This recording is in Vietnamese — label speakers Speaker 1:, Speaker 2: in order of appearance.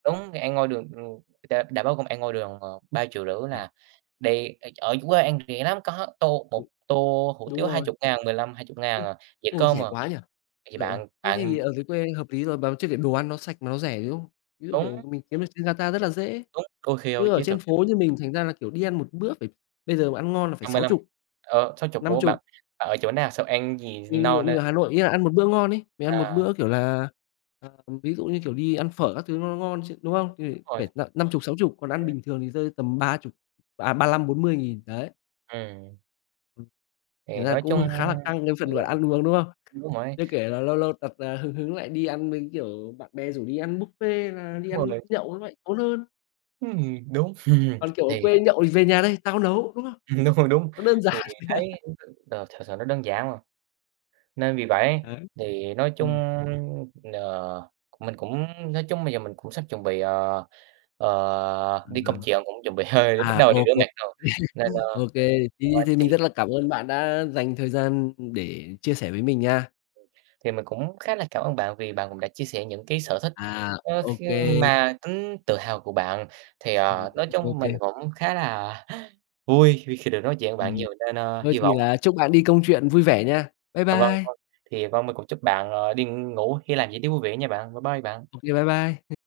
Speaker 1: Đúng, thì ăn ngoài đường, ừ, người ta đã báo công an ngoài đường mà 3.500.000
Speaker 2: Ừm.
Speaker 1: là đi ở ở dưới quê ăn được rẻ lắm, có tô một
Speaker 2: Ừm.
Speaker 1: tô hủ
Speaker 2: Đúng
Speaker 1: tiếu hai
Speaker 2: rồi.
Speaker 1: chục ngàn, 15.000-20.000
Speaker 2: Ô.
Speaker 1: à, dĩa
Speaker 2: Ô,
Speaker 1: cơm m
Speaker 2: rẻ quá nhỉ.
Speaker 1: thì
Speaker 2: Ờ, ờ,
Speaker 1: bạn
Speaker 2: thế
Speaker 1: bạn
Speaker 2: thì ở dưới quê hợp lý rồi bà chưa kể đồ ăn nó sạch mà nó rẻ, đúng không? Như kiểu
Speaker 1: Đúng.
Speaker 2: mình kiếm được đi ra ta rất là dễ,
Speaker 1: Đúng, có khi
Speaker 2: chứ
Speaker 1: ôi
Speaker 2: ở
Speaker 1: chiến
Speaker 2: trên
Speaker 1: thuật.
Speaker 2: phố như mình thành ra là, kiểu, đi ăn một bữa [unintelligible] bây giờ mà ăn ngon là phải
Speaker 1: năm mươi
Speaker 2: sáu
Speaker 1: lăm,
Speaker 2: chục,
Speaker 1: ờ, 60,
Speaker 2: năm
Speaker 1: ủa, bạn
Speaker 2: chục.
Speaker 1: bạn ở chỗ nào sao ăn gì
Speaker 2: Mình mình
Speaker 1: no nê?
Speaker 2: mình ở Hà Nội ấy ạ, ăn một bữa ngon ấy, mình ăn một
Speaker 1: À.
Speaker 2: bữa, kiểu là ờ, ví dụ như, kiểu, đi ăn phở các thứ nó nó ngon chứ, đúng không? Thì
Speaker 1: [unintelligible] rồi.
Speaker 2: phải n năm chục, 60, còn ăn
Speaker 1: [unintelligible]
Speaker 2: bình thường thì rơi tầm 30, à, 35.000-40.000, đấy.
Speaker 1: Ừm.
Speaker 2: [unintelligible]
Speaker 1: Thì
Speaker 2: thành ra
Speaker 1: nói
Speaker 2: cũng h
Speaker 1: chung
Speaker 2: khá là căng cái
Speaker 1: thì
Speaker 2: phần gọi
Speaker 1: đúng.
Speaker 2: ăn uống, đúng không? Chưa
Speaker 1: [unintelligible]
Speaker 2: kể là lâu lâu tật, à, hứng hứng lại đi ăn, với, kiểu, bạn bè rủ đi ăn buffet hay là đi
Speaker 1: Đúng
Speaker 2: ăn
Speaker 1: rồi.
Speaker 2: nhậu nó lại tốn hơn.
Speaker 1: Ừm, đúng,
Speaker 2: Còn, kiểu, ở
Speaker 1: thì,
Speaker 2: quê
Speaker 1: à
Speaker 2: nhậu thì: "Về nhà đây, tao nấu.", đúng không?
Speaker 1: Ừm, đúng rồi, đúng,
Speaker 2: Nó đơn
Speaker 1: thì
Speaker 2: giản.
Speaker 1: thấy [unintelligible] đồ thực sự nó đơn giản mà. Nên vì vậy,
Speaker 2: Đấy,
Speaker 1: thì nói chung
Speaker 2: ừm.
Speaker 1: n mình cũng nói chung bây giờ mình cũng sắp chuẩn bị, ờ, ờ, đi công
Speaker 2: [unintelligible]
Speaker 1: chuyện, cũng chuẩn bị hơi bắt
Speaker 2: À,
Speaker 1: đầu
Speaker 2: ô
Speaker 1: đi rửa
Speaker 2: kê,
Speaker 1: mặt rồi, nên, ơ
Speaker 2: ô kê, thì
Speaker 1: thật ra
Speaker 2: thì mình
Speaker 1: thì
Speaker 2: rất là cảm ơn bạn đã dành thời gian để chia sẻ với mình nha.
Speaker 1: Ừm. Thì mình cũng khá là cảm ơn bạn vì bạn cũng đã chia sẻ những cái sở thích,
Speaker 2: À,
Speaker 1: ơ,
Speaker 2: ô
Speaker 1: kh
Speaker 2: kê.
Speaker 1: mà tính tự hào của bạn, thì,
Speaker 2: Ừm,
Speaker 1: ờ nói
Speaker 2: [unintelligible] ô
Speaker 1: chung mình
Speaker 2: kê.
Speaker 1: cũng khá là vui vì khi được nói chuyện với bạn
Speaker 2: Ừm.
Speaker 1: nhiều nên, ơ,
Speaker 2: Thôi
Speaker 1: hy
Speaker 2: thì
Speaker 1: vọng
Speaker 2: là chúc bạn đi công chuyện vui vẻ nha. Bye
Speaker 1: À, vâng,
Speaker 2: bye.
Speaker 1: vâng, thì vâng mình cũng chúc bạn, ờ, đi ngủ với làm việc tiếp vui vẻ nha bạn, bye bye bạn.
Speaker 2: Ô kê, bye bye.